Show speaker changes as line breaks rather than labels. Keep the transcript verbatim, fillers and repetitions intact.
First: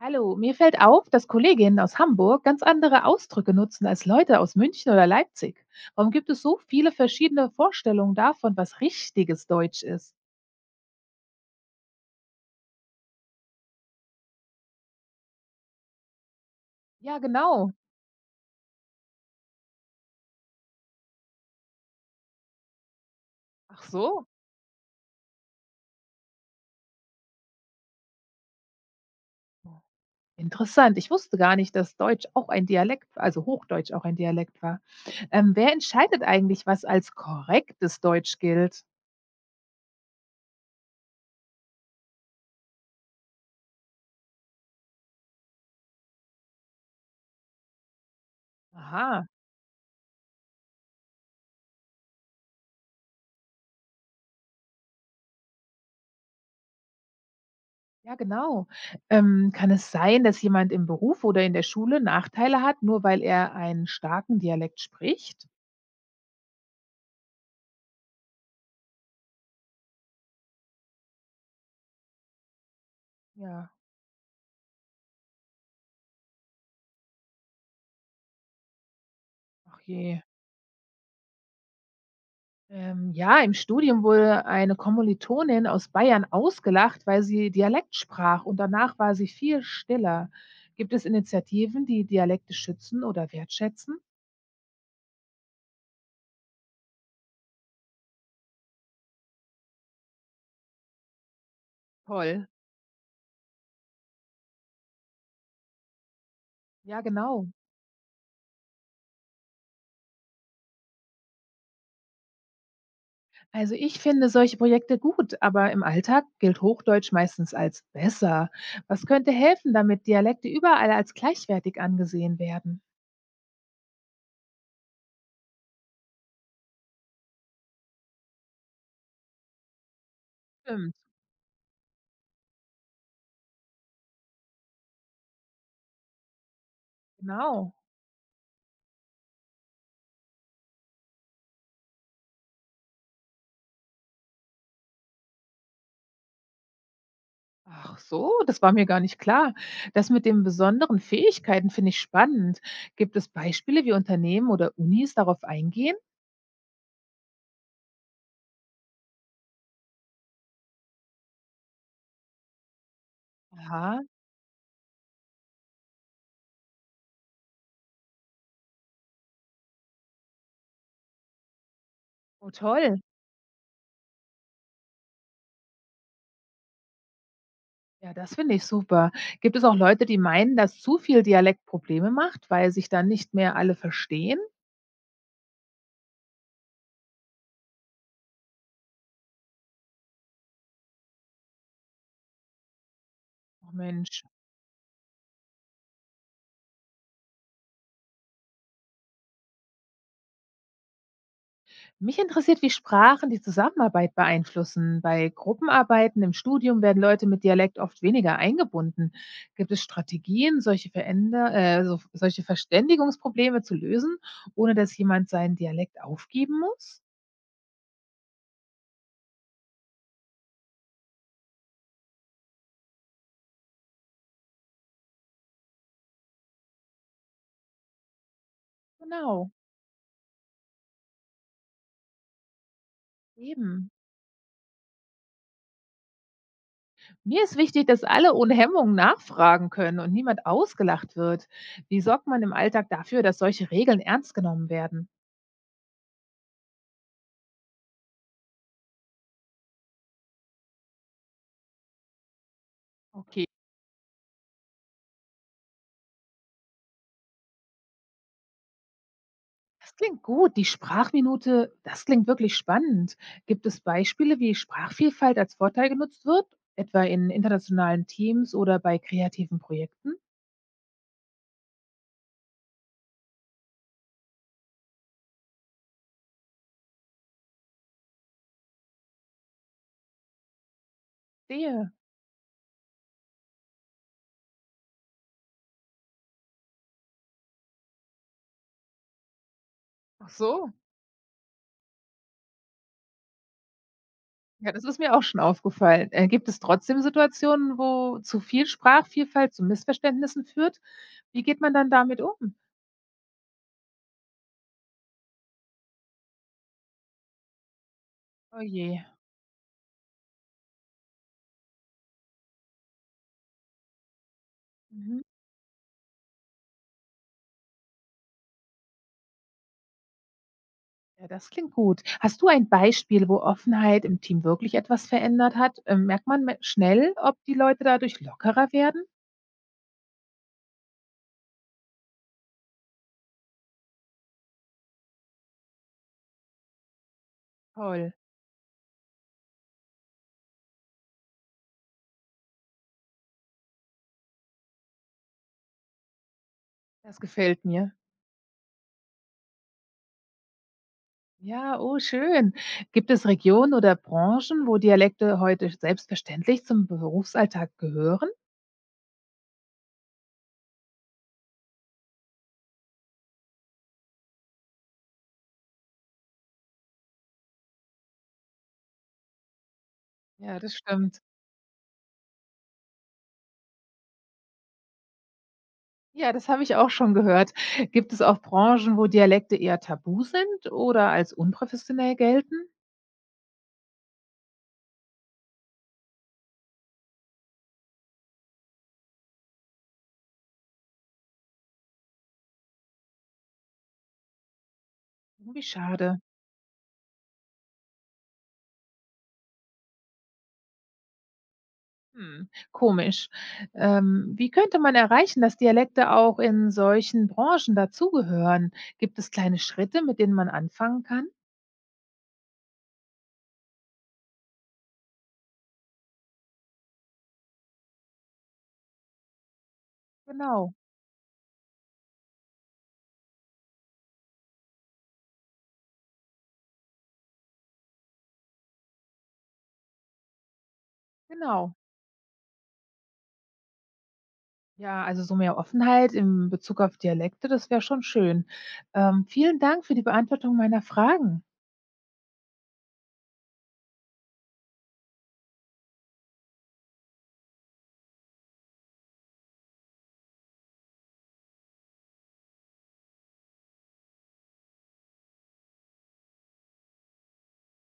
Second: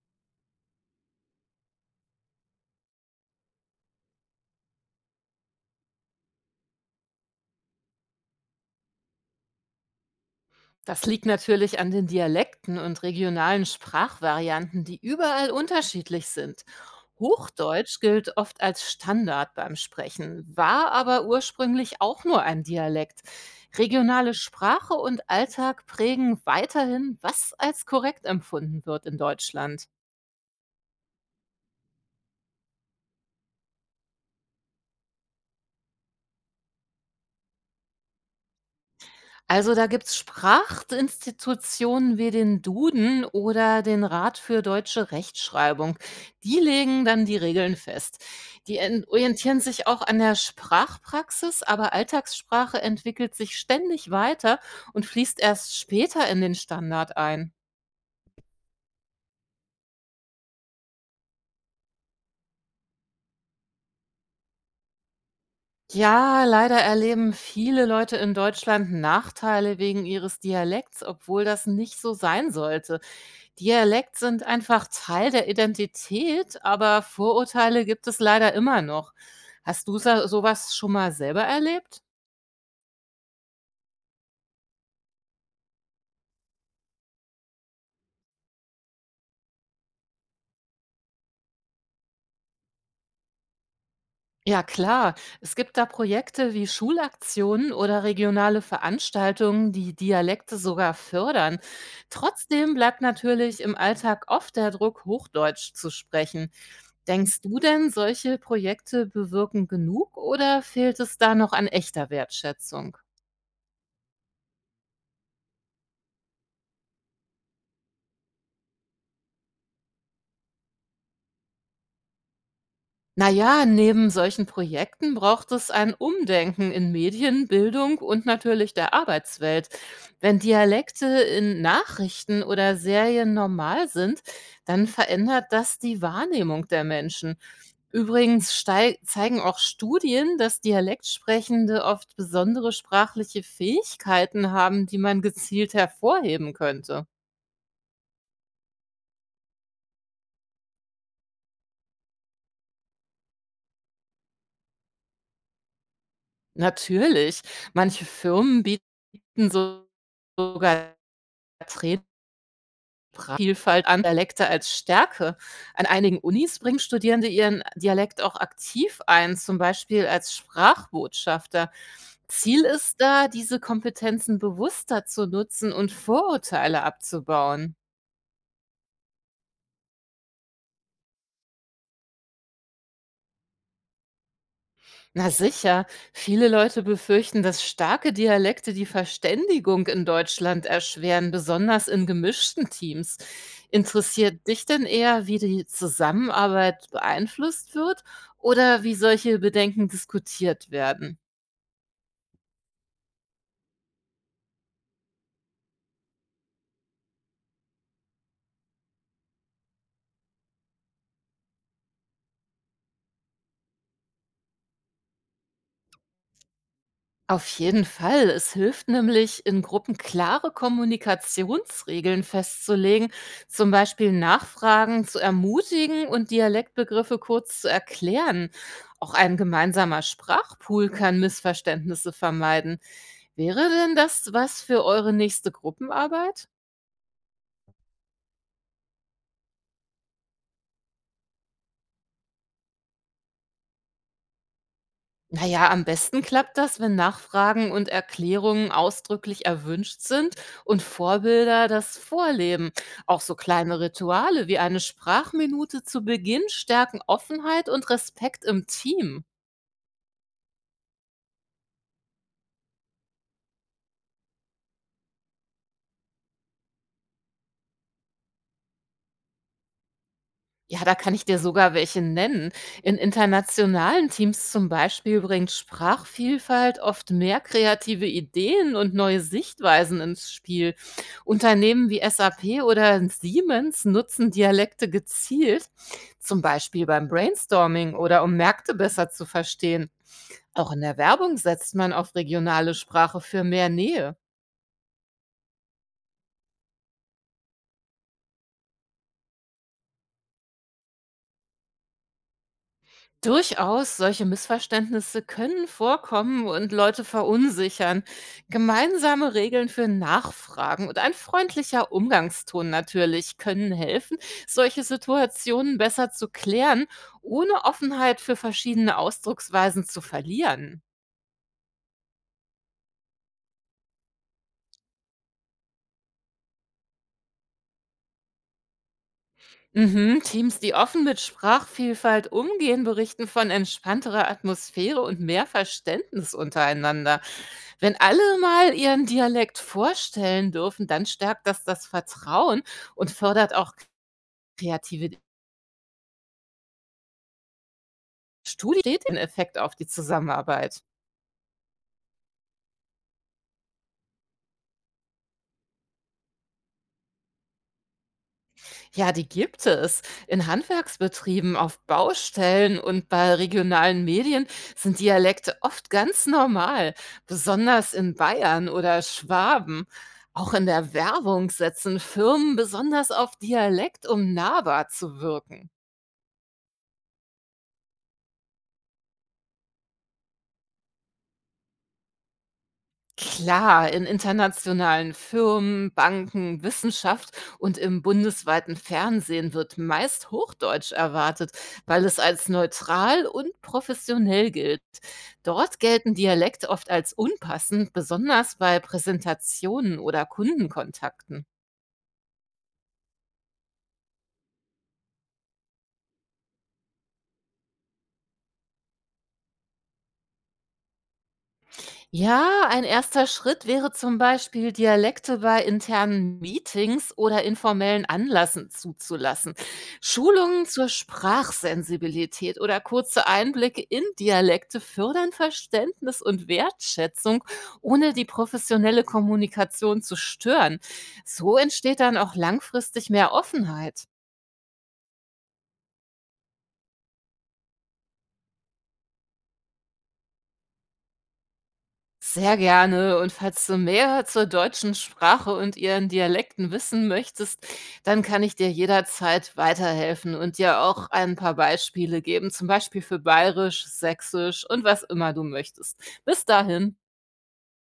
Hallo, mir fällt auf, dass Kolleginnen aus Hamburg ganz andere Ausdrücke nutzen als Leute aus München oder Leipzig. Warum gibt es so viele verschiedene Vorstellungen davon, was richtiges Deutsch ist?
Das liegt natürlich an den Dialekten und regionalen Sprachvarianten, die überall unterschiedlich sind.
Ja, genau.
Hochdeutsch gilt oft als Standard beim Sprechen, war aber ursprünglich auch nur ein Dialekt.
Ach so.
Regionale Sprache und Alltag prägen weiterhin, was als korrekt empfunden wird in Deutschland.
Interessant. Ich wusste gar nicht, dass Deutsch auch ein Dialekt, also Hochdeutsch auch ein Dialekt war. Ähm, wer entscheidet eigentlich, was als korrektes Deutsch gilt?
Also, da gibt's Sprachinstitutionen wie den Duden oder den Rat für deutsche Rechtschreibung. Die legen dann die Regeln fest. Die en-
Aha.
orientieren sich auch an der Sprachpraxis, aber Alltagssprache entwickelt sich ständig weiter und fließt erst später in den Standard ein.
Ja, genau. Ähm, kann es sein, dass jemand im Beruf oder in der Schule Nachteile hat, nur weil er einen starken Dialekt spricht?
Ja, leider erleben viele Leute in Deutschland Nachteile wegen ihres Dialekts, obwohl das nicht so sein sollte.
Ja,
Dialekt sind einfach Teil der Identität, aber Vorurteile gibt es leider immer noch.
ach
Hast du
je.
so sowas schon mal selber erlebt?
Ähm, ja, im Studium wurde eine Kommilitonin aus Bayern ausgelacht, weil sie Dialekt sprach und danach war sie viel stiller. Gibt es Initiativen, die Dialekte schützen oder wertschätzen?
Ja, klar. Es gibt da Projekte wie Schulaktionen oder regionale Veranstaltungen, die Dialekte sogar fördern.
Toll.
Trotzdem bleibt natürlich im Alltag oft der Druck, Hochdeutsch zu sprechen.
Ja,
Denkst
genau.
du denn, solche Projekte bewirken genug oder fehlt es da noch an echter Wertschätzung?
Also ich finde solche Projekte gut, aber im Alltag gilt Hochdeutsch meistens als besser. Was könnte helfen, damit Dialekte überall als gleichwertig angesehen werden?
Na ja, neben solchen Projekten braucht es ein Umdenken in Medien, Bildung und natürlich der Arbeitswelt. Wenn
Stimmt,
Dialekte in Nachrichten oder Serien normal sind, dann verändert das die Wahrnehmung der Menschen.
genau.
Übrigens stei- zeigen auch Studien, dass Dialektsprechende oft besondere sprachliche Fähigkeiten haben, die man gezielt hervorheben könnte.
Ach so, das war mir gar nicht klar. Das mit den besonderen Fähigkeiten finde ich spannend. Gibt es Beispiele, wie Unternehmen oder Unis darauf eingehen?
Natürlich, manche Firmen bieten so- sogar Vielfalt
Aha,
an Dialekte als Stärke. An einigen Unis bringen Studierende ihren Dialekt auch aktiv ein, zum Beispiel als Sprachbotschafter.
oh
Ziel
toll.
ist da, diese Kompetenzen bewusster zu nutzen und Vorurteile abzubauen.
Ja, das finde ich super. Gibt es auch Leute, die meinen, dass zu viel Dialekt Probleme macht, weil sich dann nicht mehr alle verstehen?
Na sicher, viele Leute befürchten, dass starke Dialekte die Verständigung in Deutschland erschweren, besonders in gemischten Teams.
Oh Mensch.
Interessiert dich denn eher, wie die Zusammenarbeit beeinflusst wird oder wie solche Bedenken diskutiert werden?
Mich interessiert, wie Sprachen die Zusammenarbeit beeinflussen. Bei Gruppenarbeiten im Studium werden Leute mit Dialekt oft weniger eingebunden. Gibt es Strategien, solche, Veränder äh, so, solche Verständigungsprobleme zu lösen, ohne dass jemand seinen Dialekt aufgeben muss?
Auf jeden Fall. Es hilft nämlich, in Gruppen klare Kommunikationsregeln festzulegen, zum Beispiel Nachfragen zu ermutigen und Dialektbegriffe kurz zu erklären. Auch ein
Genau,
gemeinsamer Sprachpool kann Missverständnisse vermeiden. Wäre
eben.
denn das was für eure nächste Gruppenarbeit?
Mir ist wichtig, dass alle ohne Hemmung nachfragen können und niemand ausgelacht wird. Wie sorgt man im Alltag dafür, dass solche Regeln ernst genommen werden?
Na ja, am besten klappt das, wenn Nachfragen und Erklärungen ausdrücklich erwünscht sind und Vorbilder das vorleben. Auch so
Okay.
kleine Rituale wie eine Sprachminute zu Beginn stärken Offenheit und Respekt im Team.
Das klingt gut, die Sprachminute, das klingt wirklich spannend. Gibt es Beispiele, wie Sprachvielfalt als Vorteil genutzt wird, etwa in internationalen Teams oder bei kreativen Projekten?
Ja, da kann ich dir sogar welche nennen. In internationalen Teams zum Beispiel bringt Sprachvielfalt oft mehr kreative Ideen und neue Sichtweisen ins Spiel. Unternehmen
Sehe.
wie S A P oder Siemens nutzen Dialekte gezielt, zum Beispiel beim Brainstorming oder um Märkte besser zu verstehen.
Ach
Auch
so.
in der Werbung setzt man auf regionale Sprache für mehr Nähe.
Ja, das ist mir auch schon aufgefallen. Äh, gibt es trotzdem Situationen, wo zu viel Sprachvielfalt zu Missverständnissen führt? Wie geht man dann damit um?
Durchaus, solche Missverständnisse können vorkommen und Leute verunsichern.
Oh je.
Gemeinsame Regeln für Nachfragen und ein freundlicher Umgangston natürlich können helfen, solche
Mhm.
Situationen besser zu klären, ohne Offenheit für verschiedene Ausdrucksweisen zu verlieren.
Ja, das klingt gut. Hast du ein Beispiel, wo Offenheit im Team wirklich etwas verändert hat? Ähm, merkt man me- schnell, ob die Leute dadurch lockerer werden?
Mhm. Teams, die offen mit Sprachvielfalt umgehen, berichten von entspannterer Atmosphäre und mehr Verständnis untereinander. Wenn
Toll.
alle mal ihren Dialekt vorstellen dürfen, dann stärkt das das Vertrauen und fördert auch kreative
Das gefällt mir.
Studien, Steht den Effekt auf die Zusammenarbeit.
Ja, oh schön. Gibt es Regionen oder Branchen, wo Dialekte heute selbstverständlich zum Berufsalltag gehören?
Ja, die gibt es. In Handwerksbetrieben, auf Baustellen und bei regionalen Medien sind Dialekte oft ganz normal, besonders in Bayern oder Schwaben. Auch
Ja,
in
das
der
stimmt.
Werbung setzen Firmen besonders auf Dialekt, um nahbar zu wirken.
Ja, das habe ich auch schon gehört. Gibt es auch Branchen, wo Dialekte eher tabu sind oder als unprofessionell gelten?
Klar, in internationalen Firmen, Banken, Wissenschaft und im bundesweiten Fernsehen wird meist Hochdeutsch erwartet, weil es als neutral und professionell gilt.
Oh, wie
Dort gelten
schade.
Dialekte oft als unpassend, besonders bei Präsentationen oder Kundenkontakten.
Hm, komisch. Ähm, wie könnte man erreichen, dass Dialekte auch in solchen Branchen dazugehören? Gibt es kleine Schritte, mit denen man anfangen kann?
Ja, ein erster Schritt wäre zum Beispiel, Dialekte bei internen Meetings oder informellen Anlässen zuzulassen. Schulungen
Genau,
zur Sprachsensibilität oder kurze Einblicke in Dialekte fördern Verständnis und Wertschätzung, ohne die professionelle Kommunikation zu stören. So
genau.
entsteht dann auch langfristig mehr Offenheit.
Ja, also so mehr Offenheit im Bezug auf Dialekte, das wäre schon schön. Ähm, vielen Dank für die Beantwortung meiner Fragen.
Sehr gerne. Und falls du mehr zur deutschen Sprache und ihren Dialekten wissen möchtest, dann kann ich dir jederzeit weiterhelfen und dir auch ein paar Beispiele geben, zum Beispiel für Bayerisch, Sächsisch und was immer du möchtest. Bis dahin.